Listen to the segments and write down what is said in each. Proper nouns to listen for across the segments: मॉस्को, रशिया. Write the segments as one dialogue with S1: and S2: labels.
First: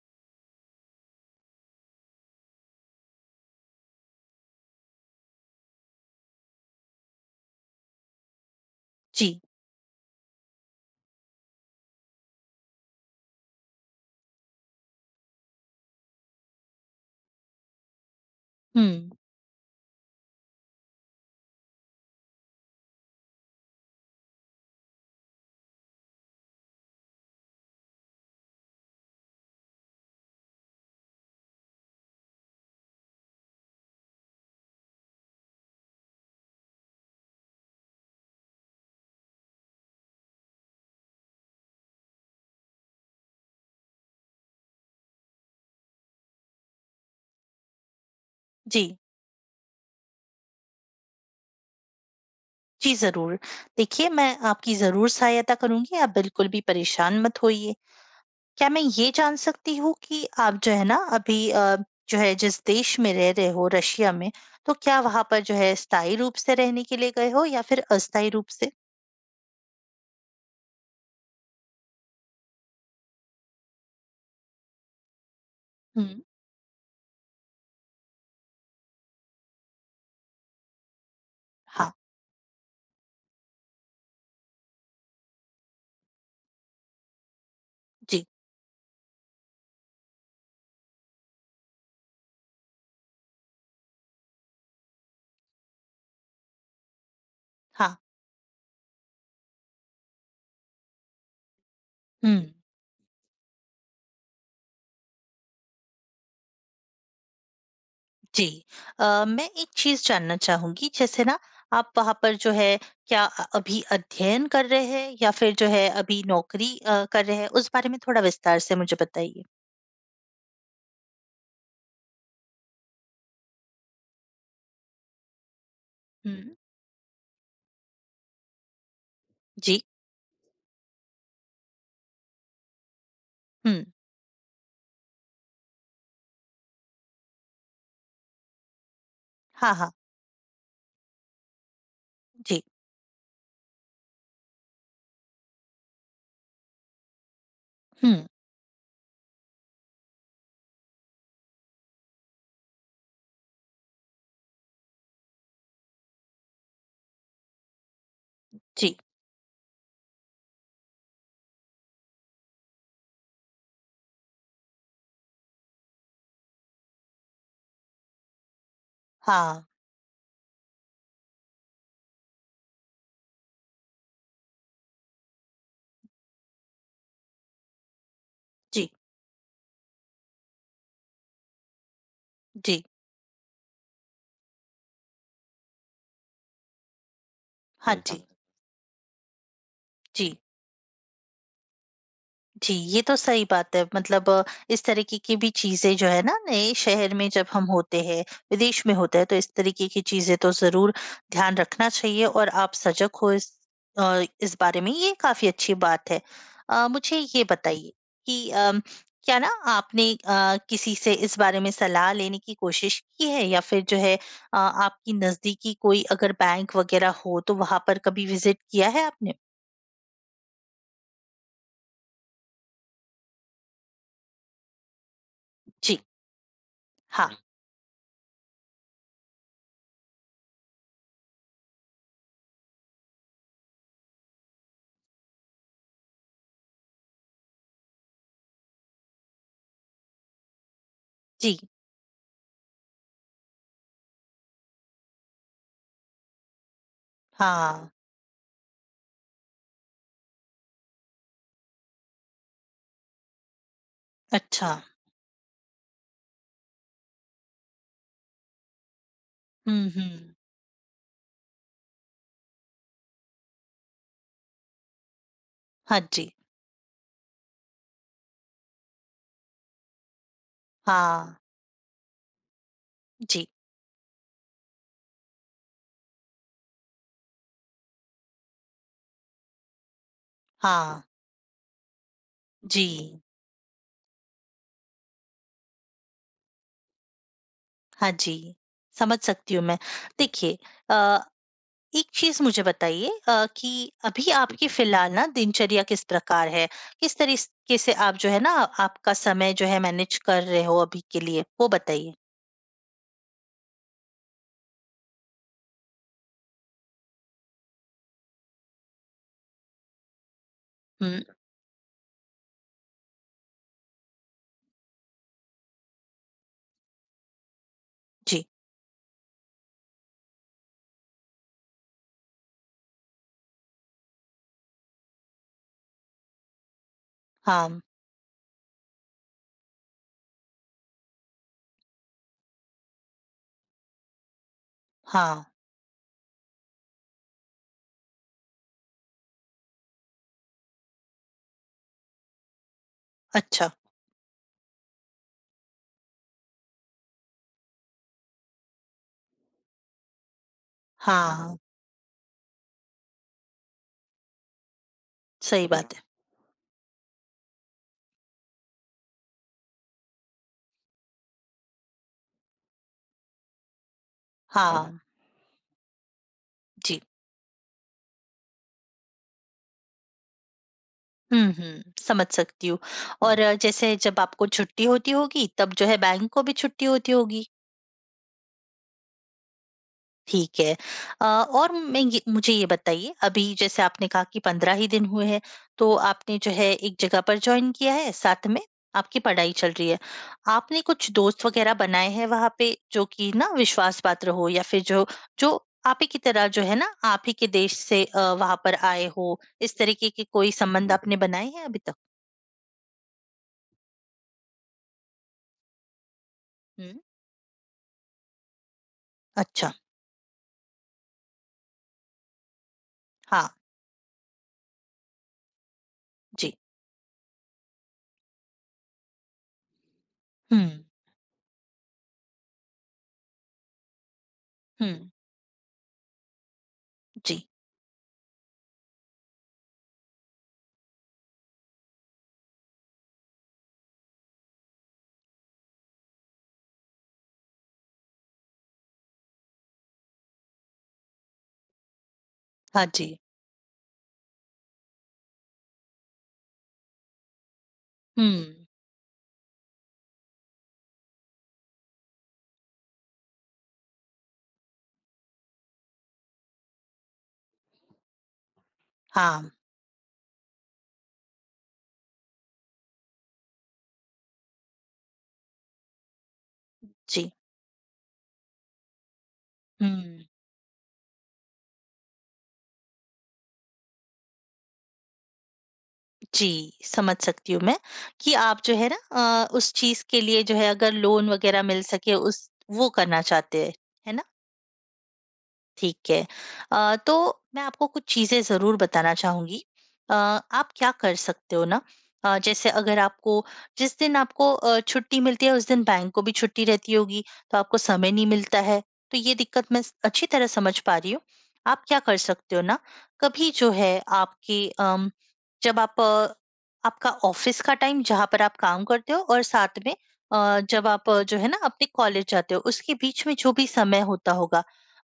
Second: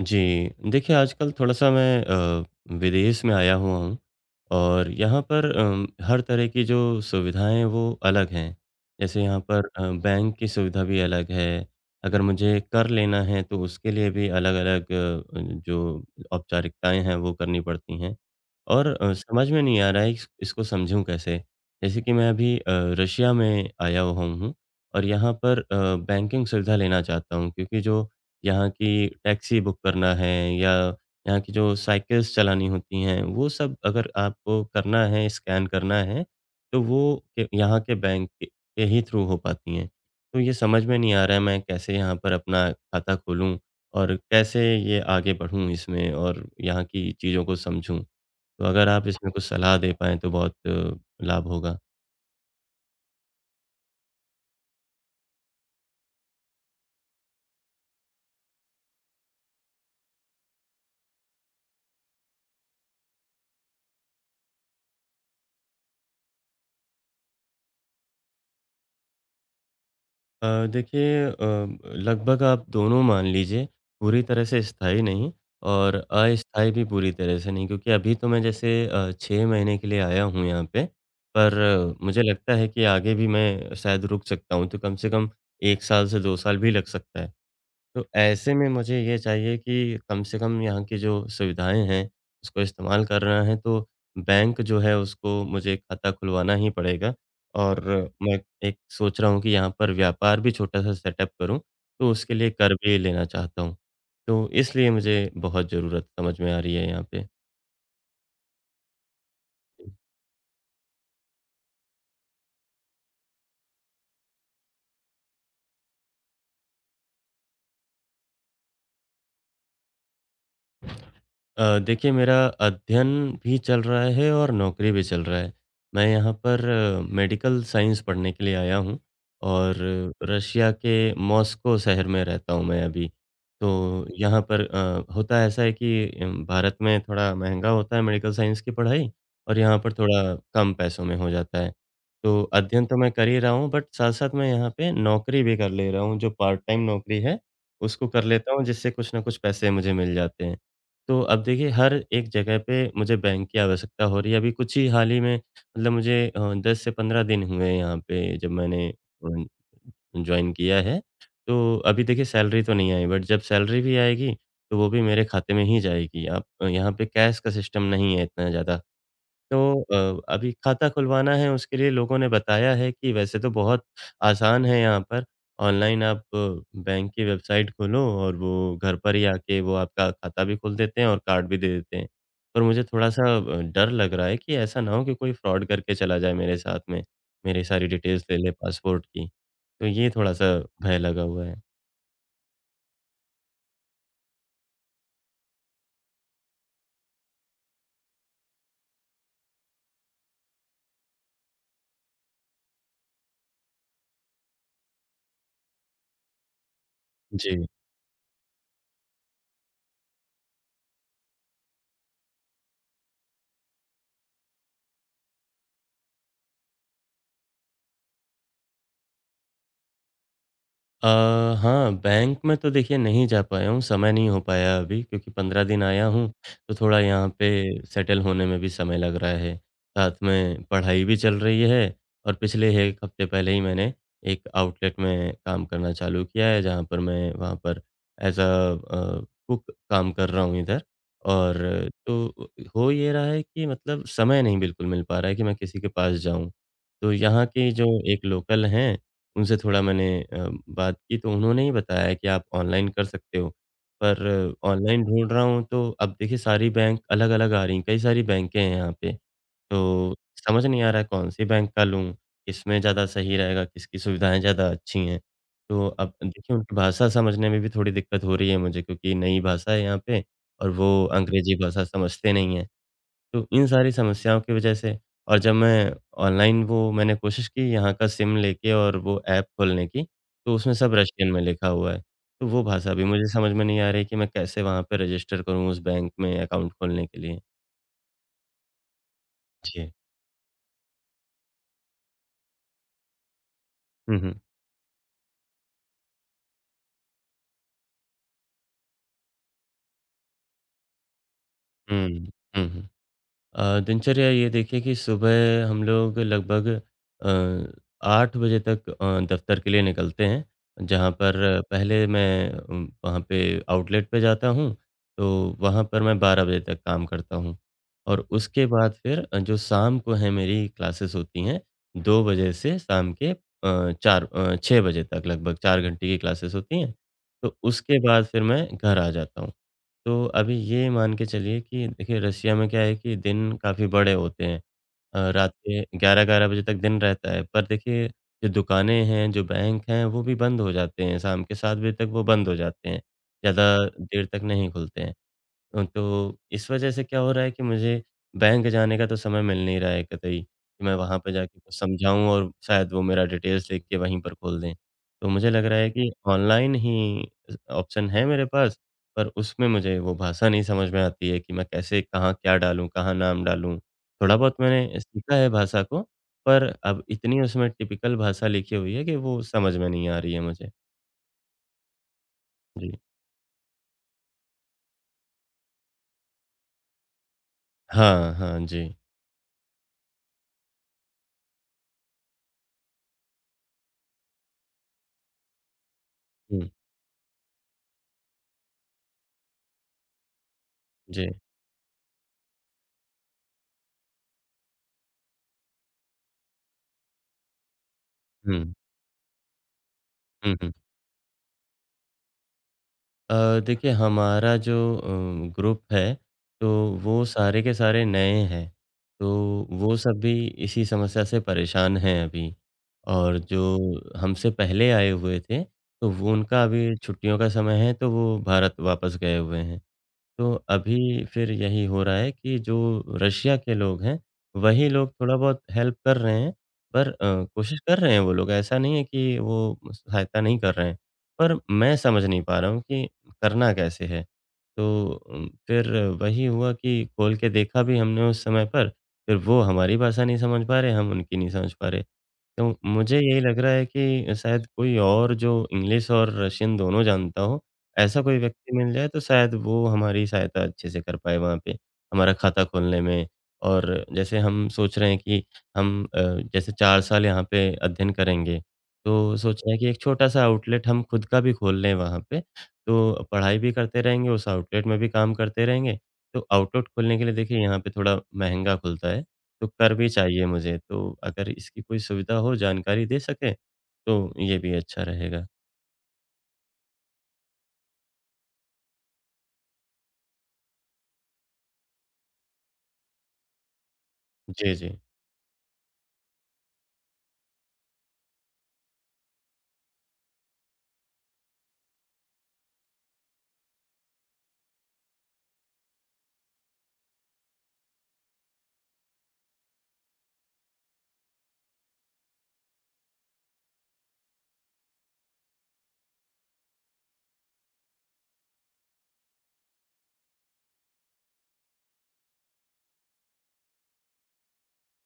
S1: जी, देखिए आजकल थोड़ा-सा मैं विदेश में आया हुआ हूँ और यहाँ पर हर तरह की जो सुविधाएँ हैं वो अलग हैं। जैसे
S2: जी,
S1: यहाँ पर बैंक की सुविधा भी अलग है, अगर मुझे कर लेना है तो उसके लिए भी अलग-अलग जो औपचारिकताएँ हैं वो करनी पड़ती हैं
S2: हुँ।
S1: और समझ में नहीं आ रहा है इस इसको समझूँ कैसे? जैसे कि मैं अभी रशिया में आया हुआ हूँ और यहाँ पर बैंकिंग सुविधा लेना चाहता हूँ क्योंकि जो यहाँ की टैक्सी बुक करना है या यहाँ की जो साइकिल्स चलानी होती हैं, वो सब अगर आपको करना है, स्कैन करना है, तो वो य यहाँ के बैंक के ही थ्रू हो पाती हैं। तो ये समझ में नहीं आ रहा है मैं कैसे यहाँ पर अपना खाता खोलूँ और कैसे ये आगे बढ़ूँ इसमें और यहाँ की चीज़ों को समझूँ? तो अगर
S2: जी,
S1: आप इसमें कुछ सलाह दे पाएँ तो बहुत लाभ होगा।
S2: जी ज़रूर। देखिए मैं आपकी ज़रूर सहायता करूँगी, आप बिल्कुल भी परेशान मत होइए। क्या मैं ये जान सकती हूँ कि आप जो है ना अभी जो है जिस देश में रह रहे हो रशिया में, तो क्या वहाँ पर जो है स्थायी रूप से रहने के लिए गए हो या फिर अस्थायी रूप से?
S1: देखिए लगभग आप दोनों मान लीजिए, पूरी तरह से स्थायी नहीं और
S2: हुँ।
S1: अस्थायी भी पूरी तरह से नहीं क्योंकि अभी तो मैं जैसे 6 महीने के लिए आया हूँ यहाँ पे, पर
S2: हाँ,
S1: मुझे लगता है कि आगे भी मैं शायद रुक सकता हूँ, तो कम से कम 1 साल से 2 साल भी लग सकता है। तो
S2: जी,
S1: ऐसे में मुझे ये चाहिए कि कम से कम यहाँ की जो सुविधाएँ हैं, उसको इस्तेमाल करना है तो बैंक जो है उसको मुझे खाता खुलवाना ही पड़ेगा। और
S2: हाँ।
S1: मैं एक सोच रहा हूँ कि यहाँ पर व्यापार भी छोटा-सा सेटअप करूँ, तो
S2: हुँ।
S1: उसके लिए कर्ज़ भी लेना चाहता हूँ। तो इसलिए मुझे बहुत ज़रूरत समझ में आ रही है यहाँ पे।
S2: जी। मैं एक चीज जानना चाहूंगी जैसे ना आप वहां पर जो है क्या अभी अध्ययन कर रहे हैं या फिर जो है अभी नौकरी कर रहे हैं उस बारे में थोड़ा विस्तार से मुझे बताइए।
S1: देखिए मेरा अध्ययन भी चल रहा है और नौकरी भी चल रहा है। मैं यहाँ
S2: हम्म।
S1: पर मेडिकल साइंस पढ़ने के लिए आया हूँ और
S2: जी।
S1: रशिया के मॉस्को शहर में रहता हूँ मैं अभी।
S2: हम्म।
S1: तो यहाँ पर होता ऐसा है कि भारत में थोड़ा महँगा होता है मेडिकल साइंस की पढ़ाई और
S2: हाँ,
S1: यहाँ
S2: हाँ।
S1: पर थोड़ा कम पैसों में हो जाता है। तो
S2: जी।
S1: अध्ययन तो मैं कर ही रहा हूँ बट साथ-साथ मैं यहाँ पे नौकरी भी कर ले रहा हूँ जो पार्ट टाइम नौकरी है, उसको कर
S2: हम्म।
S1: लेता हूँ जिससे कुछ न कुछ पैसे मुझे मिल जाते हैं। तो अब देखिए हर एक जगह पे मुझे बैंक की आवश्यकता हो रही है। अभी कुछ ही हाल ही में मतलब मुझे 10 से 15 दिन हुए हैं यहाँ पे जब मैंने
S2: जी।
S1: जॉइन किया है। तो अभी देखिए सैलरी तो नहीं आई बट जब सैलरी भी आएगी तो वो भी मेरे खाते में ही जाएगी। आप यहाँ पे कैश का सिस्टम नहीं है इतना ज़्यादा। तो
S2: हाँ।
S1: अभी खाता खुलवाना है उसके लिए लोगों ने बताया है कि वैसे तो बहुत आसान है यहाँ पर। ऑनलाइन आप बैंक की वेबसाइट खोलो और वो
S2: जी,
S1: घर पर ही आके वो आपका खाता भी खोल देते हैं और कार्ड भी दे देते हैं। पर
S2: जी।
S1: मुझे थोड़ा-सा डर लग रहा है कि ऐसा ना हो कि कोई फ्रॉड करके चला जाए मेरे साथ में, मेरी सारी
S2: हाँ। हम्म। जी।
S1: डिटेल्स
S2: हम्म।
S1: ले ले पासपोर्ट की। तो ये
S2: जी।
S1: थोड़ा-सा भय लगा हुआ है।
S2: जी, ये तो सही बात है। मतलब इस तरीके की भी चीज़ें जो है ना, नए शहर में जब हम होते हैं, विदेश में होते हैं, तो इस तरीके की चीज़ें तो ज़रूर ध्यान रखना चाहिए और आप सजग हो इस बारे में, ये काफ़ी अच्छी बात है। मुझे ये
S1: जी।
S2: बताइए कि क्या ना आपने किसी से इस बारे में सलाह लेने की कोशिश की है या फिर जो है आपकी नज़दीकी कोई अगर बैंक वग़ैरह हो, तो वहाँ पर कभी विज़िट किया है आपने?
S1: अ, हाँ, बैंक में तो देखिए नहीं जा पाया हूँ, समय नहीं हो पाया अभी क्योंकि 15 दिन
S2: जी,
S1: आया हूँ, तो थोड़ा
S2: हाँ।
S1: यहाँ
S2: हुँ।
S1: पे सेटल होने में भी समय लग रहा है। साथ में पढ़ाई भी चल रही है और पिछले 1 हफ्ते पहले ही मैंने एक आउटलेट में काम करना चालू किया है, जहाँ पर मैं वहाँ पर एज़ अ कुक काम कर रहा हूँ इधर। और
S2: जी,
S1: तो हो ये रहा है कि मतलब समय नहीं बिल्कुल मिल पा रहा है कि मैं किसी के पास जाऊँ। तो यहाँ के जो
S2: हाँ।
S1: एक लोकल हैं उनसे थोड़ा मैंने बात की तो उन्होंने ही बताया कि आप ऑनलाइन कर सकते हो। पर
S2: अच्छा।
S1: ऑनलाइन ढूँढ रहा हूँ तो अब देखिए सारी बैंक अलग-अलग आ रही हैं, कई सारी बैंकें हैं यहाँ पे।
S2: हुँ,
S1: तो
S2: हुँ।
S1: समझ नहीं आ रहा है कौन सी बैंक का लूँ, किसमें ज़्यादा सही रहेगा, किसकी सुविधाएँ ज़्यादा अच्छी हैं। तो
S2: हाँ
S1: अब
S2: जी,
S1: देखिए उनकी भाषा समझने में भी थोड़ी दिक्कत हो रही है मुझे क्योंकि नई भाषा है यहाँ पे और वो
S2: हाँ,
S1: अंग्रेज़ी भाषा समझते नहीं हैं।
S2: जी,
S1: तो इन सारी समस्याओं की वजह से और जब मैं ऑनलाइन वो मैंने कोशिश की यहाँ का सिम लेके और वो ऐप खोलने की, तो उसमें सब
S2: हाँ,
S1: रशियन में लिखा हुआ है। तो वो भाषा भी
S2: जी,
S1: मुझे समझ में नहीं आ रही कि मैं कैसे वहाँ पे रजिस्टर करूँ उस बैंक में अकाउंट खोलने के लिए?
S2: हाँ जी, समझ सकती हूँ मैं।
S1: जी।
S2: देखिए अ, एक चीज़ मुझे बताइए कि
S1: हुँ,
S2: अभी
S1: हुँ।
S2: आपकी फ़िलहाल ना दिनचर्या किस प्रकार है? किस तरीके से आप जो है ना आपका समय जो है मैनेज कर रहे हो अभी के लिए? वो
S1: हुँ,
S2: बताइए।
S1: हुँ, हुँ। दिनचर्या ये देखिए कि सुबह हम लोग लगभग 8 बजे तक दफ़्तर के लिए निकलते हैं, जहाँ
S2: हुँ,
S1: पर पहले मैं वहाँ पे आउटलेट पे जाता हूँ, तो वहाँ पर मैं 12 बजे तक काम करता हूँ। और
S2: जी,
S1: उसके बाद फिर जो शाम को है मेरी क्लासेस होती हैं, 2 बजे से शाम के 4 6 बजे तक लगभग 4 घंटे की क्लासेस होती हैं। तो
S2: हाँ,
S1: उसके बाद फिर मैं घर आ जाता हूँ। तो अभी ये मान के चलिए कि देखिए रसिया में क्या है कि दिन काफ़ी बड़े होते हैं।
S2: हाँ,
S1: रात के 11-11 बजे तक दिन रहता है, पर देखिए जो दुकानें हैं, जो बैंक हैं, वो भी बंद हो जाते हैं, शाम के 7 बजे तक वो बंद हो जाते हैं, ज़्यादा
S2: अच्छा,
S1: देर तक नहीं खुलते हैं। तो इस वजह से क्या हो रहा है कि मुझे बैंक जाने का तो समय मिल नहीं रहा है कतई, कि मैं वहाँ पे
S2: हाँ,
S1: जाके कुछ समझाऊँ और शायद वो मेरा डिटेल्स देख के वहीं पर खोल दें। तो मुझे लग
S2: सही
S1: रहा है
S2: बात है।
S1: कि ऑनलाइन ही ऑप्शन है मेरे पास, पर उसमें मुझे वो भाषा नहीं समझ में आती है कि मैं कैसे, कहाँ क्या डालूँ, कहाँ नाम डालूँ? थोड़ा बहुत
S2: हाँ,
S1: मैंने सीखा है भाषा को, पर
S2: जी।
S1: अब इतनी उसमें टिपिकल भाषा लिखी हुई है कि वो समझ में नहीं आ रही है मुझे।
S2: हुँ, हुँ, समझ सकती हूँ।
S1: जी।
S2: और जैसे जब आपको छुट्टी होती होगी, तब जो है बैंक को भी छुट्टी होती होगी,
S1: हाँ, हाँ। जी।
S2: ठीक है। और मैं ये मुझे ये बताइए, अभी जैसे आपने कहा कि 15 ही दिन हुए हैं, तो आपने जो
S1: हुँ।
S2: है एक जगह पर जॉइन किया है, साथ में आपकी पढ़ाई चल रही है। आपने कुछ
S1: जी।
S2: दोस्त वग़ैरह बनाए हैं वहाँ पे, जो कि ना विश्वास पात्र हो या फिर जो जो आप ही की तरह जो है ना, आप ही के देश से वहाँ
S1: हुँ।
S2: पर आए हो, इस तरीके के कोई
S1: हुँ, हुँ।
S2: संबंध आपने बनाए हैं अभी तक?
S1: अ, देखिए हमारा जो ग्रुप है, तो
S2: हुँ,
S1: वो सारे के सारे नए हैं। तो
S2: अच्छा,
S1: वो सब भी इसी समस्या से परेशान हैं अभी। और
S2: हाँ।
S1: जो हमसे पहले आए हुए थे, तो वो
S2: जी,
S1: उनका अभी छुट्टियों का समय है, तो वो भारत वापस गए हुए हैं। तो
S2: हुँ,
S1: अभी फिर यही हो रहा है कि जो रशिया के लोग हैं,
S2: हुँ,
S1: वही लोग थोड़ा बहुत हेल्प कर रहे हैं, पर
S2: जी,
S1: कोशिश कर रहे हैं वो लोग, ऐसा नहीं है कि वो सहायता नहीं कर रहे हैं। पर मैं समझ नहीं पा रहा हूँ कि करना कैसे है? तो फिर वही हुआ कि खोल के देखा भी हमने उस समय पर, फिर वो हमारी भाषा नहीं समझ पा रहे, हम उनकी नहीं समझ पा रहे। तो
S2: हाँ जी,
S1: मुझे यही लग रहा है कि शायद कोई और जो इंग्लिश और रशियन दोनों जानता हो, ऐसा
S2: हुँ,
S1: कोई व्यक्ति मिल जाए तो शायद वो हमारी सहायता अच्छे से कर पाए वहाँ पे, हमारा खाता खोलने में। और जैसे हम सोच रहे हैं कि हम जैसे 4 साल यहाँ पे अध्ययन करेंगे, तो
S2: हाँ,
S1: सोच रहे हैं कि एक छोटा-सा आउटलेट हम खुद का भी खोल लें वहाँ पे। तो पढ़ाई भी करते रहेंगे, उस आउटलेट में भी काम करते रहेंगे। तो आउटलेट खोलने के
S2: जी,
S1: लिए देखिए यहाँ पे थोड़ा महँगा खुलता है। तो कर भी
S2: हुँ,
S1: चाहिए मुझे। तो अगर इसकी कोई सुविधा हो, जानकारी दे सकें, तो ये भी अच्छा रहेगा।
S2: जी, समझ सकती हूँ मैं कि आप जो है ना उस चीज़ के लिए जो है अगर लोन वग़ैरह मिल सके उस वो करना चाहते हैं, है ना?
S1: जी, जी।
S2: ठीक है। तो मैं आपको कुछ चीज़ें ज़रूर बताना चाहूँगी। आप क्या कर सकते हो ना जैसे अगर आपको जिस दिन आपको छुट्टी मिलती है उस दिन बैंक को भी छुट्टी रहती होगी, तो आपको समय नहीं मिलता है, तो ये दिक्कत मैं स अच्छी तरह समझ पा रही हूँ। आप क्या कर सकते हो ना, कभी जो है आपकी जब आप आपका ऑफ़िस का टाइम जहाँ पर आप काम करते हो और साथ में जब आप जो है ना अपने कॉलेज जाते हो, उसके बीच में जो भी समय होता होगा,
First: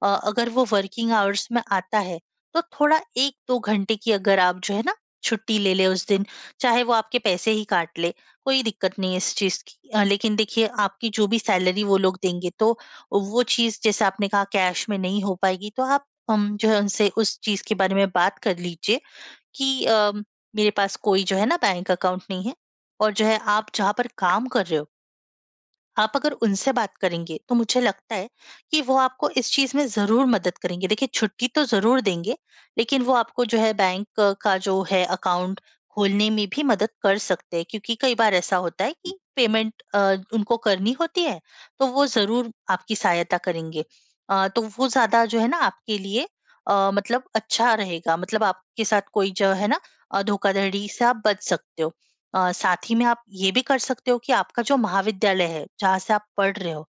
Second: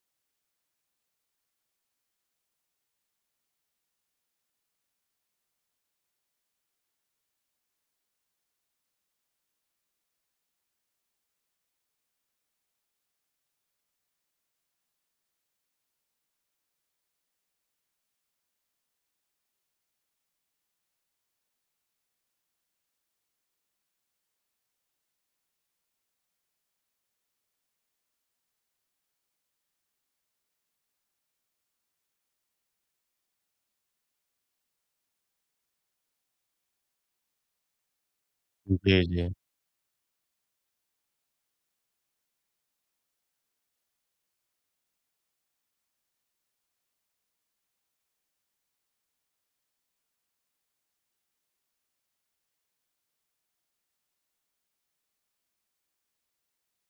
S2: अगर वो वर्किंग आवर्स में आता है तो थोड़ा 1-2 घंटे की अगर आप जो है ना छुट्टी ले लें उस दिन, चाहे वो आपके पैसे ही काट ले, कोई दिक्कत नहीं है इस चीज़ की। लेकिन देखिए आपकी जो भी सैलरी वो लोग देंगे तो वो चीज़ जैसे आपने कहा कैश में नहीं हो पाएगी तो आप जो है उनसे उस चीज़ के बारे में बात कर लीजिए कि मेरे पास कोई जो है ना बैंक अकाउंट नहीं है और जो है आप जहाँ पर काम कर रहे हो आप अगर उनसे बात करेंगे, तो मुझे लगता है कि वो आपको इस चीज़ में ज़रूर मदद करेंगे। देखिए, छुट्टी तो ज़रूर देंगे, लेकिन वो आपको जो है बैंक का जो है अकाउंट खोलने में भी मदद कर सकते हैं क्योंकि कई बार ऐसा होता है
S1: जी,
S2: कि
S1: जी।
S2: पेमेंट उनको करनी होती है, तो वो ज़रूर आपकी सहायता करेंगे। तो वो ज़्यादा जो है ना आपके लिए मतलब अच्छा रहेगा, मतलब आपके साथ कोई जो है ना धोखाधड़ी से आप बच सकते हो। साथ ही में आप ये भी कर सकते हो कि आपका जो महाविद्यालय है, जहाँ से आप पढ़ रहे हो,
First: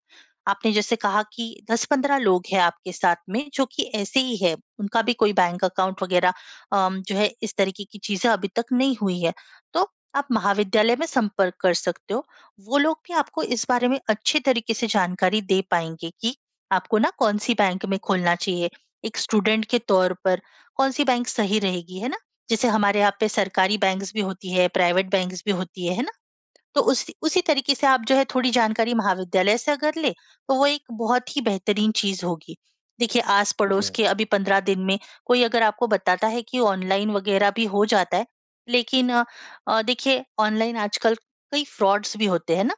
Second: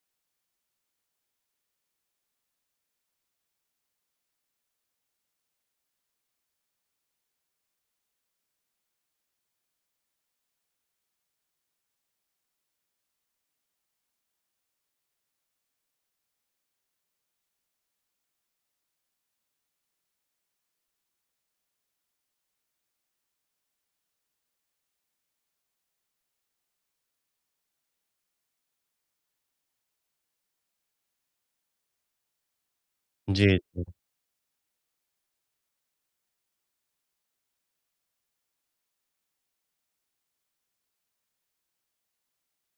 S2: आपने जैसे कहा कि 10-15 लोग हैं आपके साथ में जो कि ऐसे ही है, उनका भी कोई बैंक अकाउंट वगैरह जो है इस तरीके की चीज़ें अभी तक नहीं हुई है। तो आप महाविद्यालय में संपर्क कर सकते हो। वो लोग भी आपको इस बारे में अच्छे तरीके से जानकारी दे पाएँगे कि आपको ना कौन-सी बैंक में खोलना चाहिए, एक स्टूडेंट के तौर पर कौन-सी बैंक सही रहेगी, है ना? जैसे हमारे यहाँ पे सरकारी बैंक्स भी होती है, प्राइवेट बैंक्स भी होती है ना? तो उसी उसी तरीके से आप जो है थोड़ी जानकारी महाविद्यालय से अगर लें, तो वो एक बहुत ही बेहतरीन चीज़ होगी। देखिए
S1: जी, जी।
S2: आस-पड़ोस, जी, के अभी 15 दिन में कोई अगर आपको बताता है कि ऑनलाइन वग़ैरह भी हो जाता है, लेकिन देखिए ऑनलाइन आजकल कई फ्रॉड्स भी होते हैं ना?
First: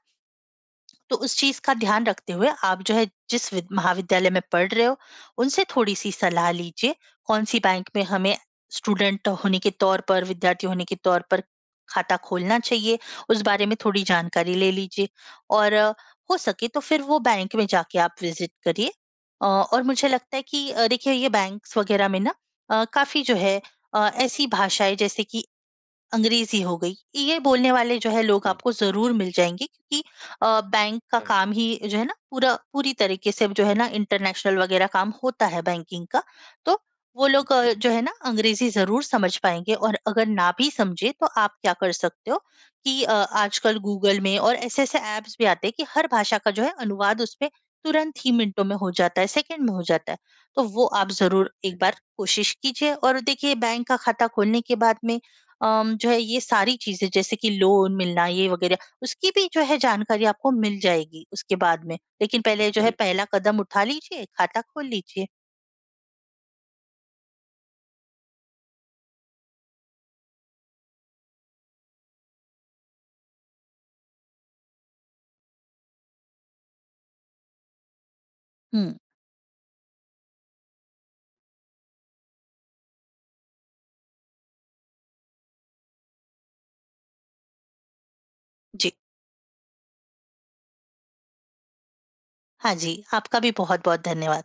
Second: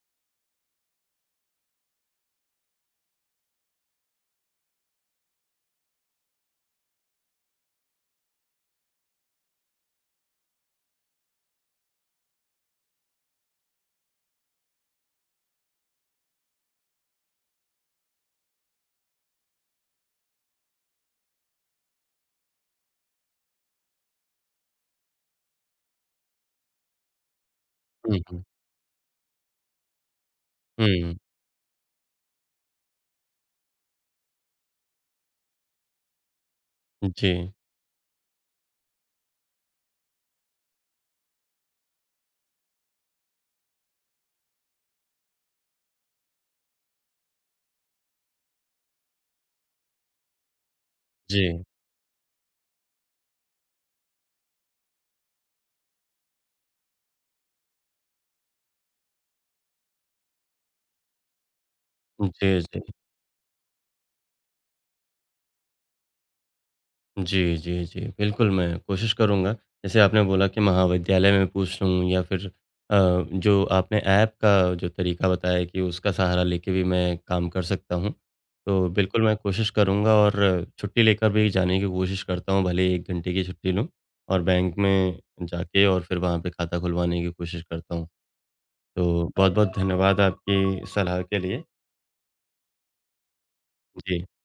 S2: तो उस चीज़ का ध्यान रखते हुए आप जो है जिस विद महाविद्यालय में पढ़ रहे हो, उनसे थोड़ी-सी सलाह लीजिए, कौन-सी बैंक में हमें स्टूडेंट होने के तौर पर, विद्यार्थी होने के तौर पर खाता खोलना चाहिए, उस बारे में थोड़ी जानकारी ले लीजिए और हो सके तो फिर वो बैंक में जाके आप विज़िट करिए। और मुझे लगता है कि देखिए ये बैंक्स वग़ैरह में ना काफ़ी जो है ऐसी भाषाएँ जैसे कि अंग्रेजी हो गई। ये बोलने वाले जो
S1: हुँ,
S2: है
S1: हुँ।
S2: लोग हुँ। आपको ज़रूर मिल जाएँगे क्योंकि बैंक
S1: हुँ।
S2: का हुँ। काम ही जो है ना पूरा पूरी तरीके से जो है ना इंटरनेशनल वग़ैरह काम होता है बैंकिंग का। तो वो लोग
S1: जी,
S2: जी, जो है ना अंग्रेजी ज़रूर समझ पाएँगे और अगर ना भी समझे तो आप क्या कर सकते हो कि आजकल गूगल में और ऐसे-ऐसे ऐप्स भी आते हैं कि हर भाषा का जो है अनुवाद उसपे तुरंत ही मिनटों में हो जाता है, सेकंड में हो जाता है। तो वो आप
S1: जी।
S2: ज़रूर एक, जी, बार कोशिश कीजिए और देखिए बैंक का खाता खोलने के बाद में जो है ये सारी चीज़ें जैसे कि लोन मिलना ये वगैरह, उसकी भी जो है जानकारी आपको मिल जाएगी उसके बाद में। लेकिन
S1: जी,
S2: पहले जो
S1: जी।
S2: है, जी, पहला कदम उठा लीजिए, खाता खोल लीजिए।
S1: जी, जी, जी। बिल्कुल, मैं कोशिश करूँगा। जैसे आपने बोला कि महाविद्यालय में पूछ लूँ या फिर अ, जो आपने ऐप का जो तरीका बताया कि उसका सहारा लेके भी मैं काम कर सकता हूँ। तो
S2: हुँ,
S1: बिल्कुल मैं कोशिश करूँगा और छुट्टी लेकर भी जाने की कोशिश करता हूँ, भले ही 1 घंटे की छुट्टी लूँ और बैंक में जाके और फिर वहाँ पे खाता खुलवाने की कोशिश करता हूँ।
S2: जी।
S1: तो बहुत-बहुत धन्यवाद आपकी सलाह के लिए।
S2: हाँ जी, आपका भी बहुत-बहुत
S1: जी।
S2: धन्यवाद।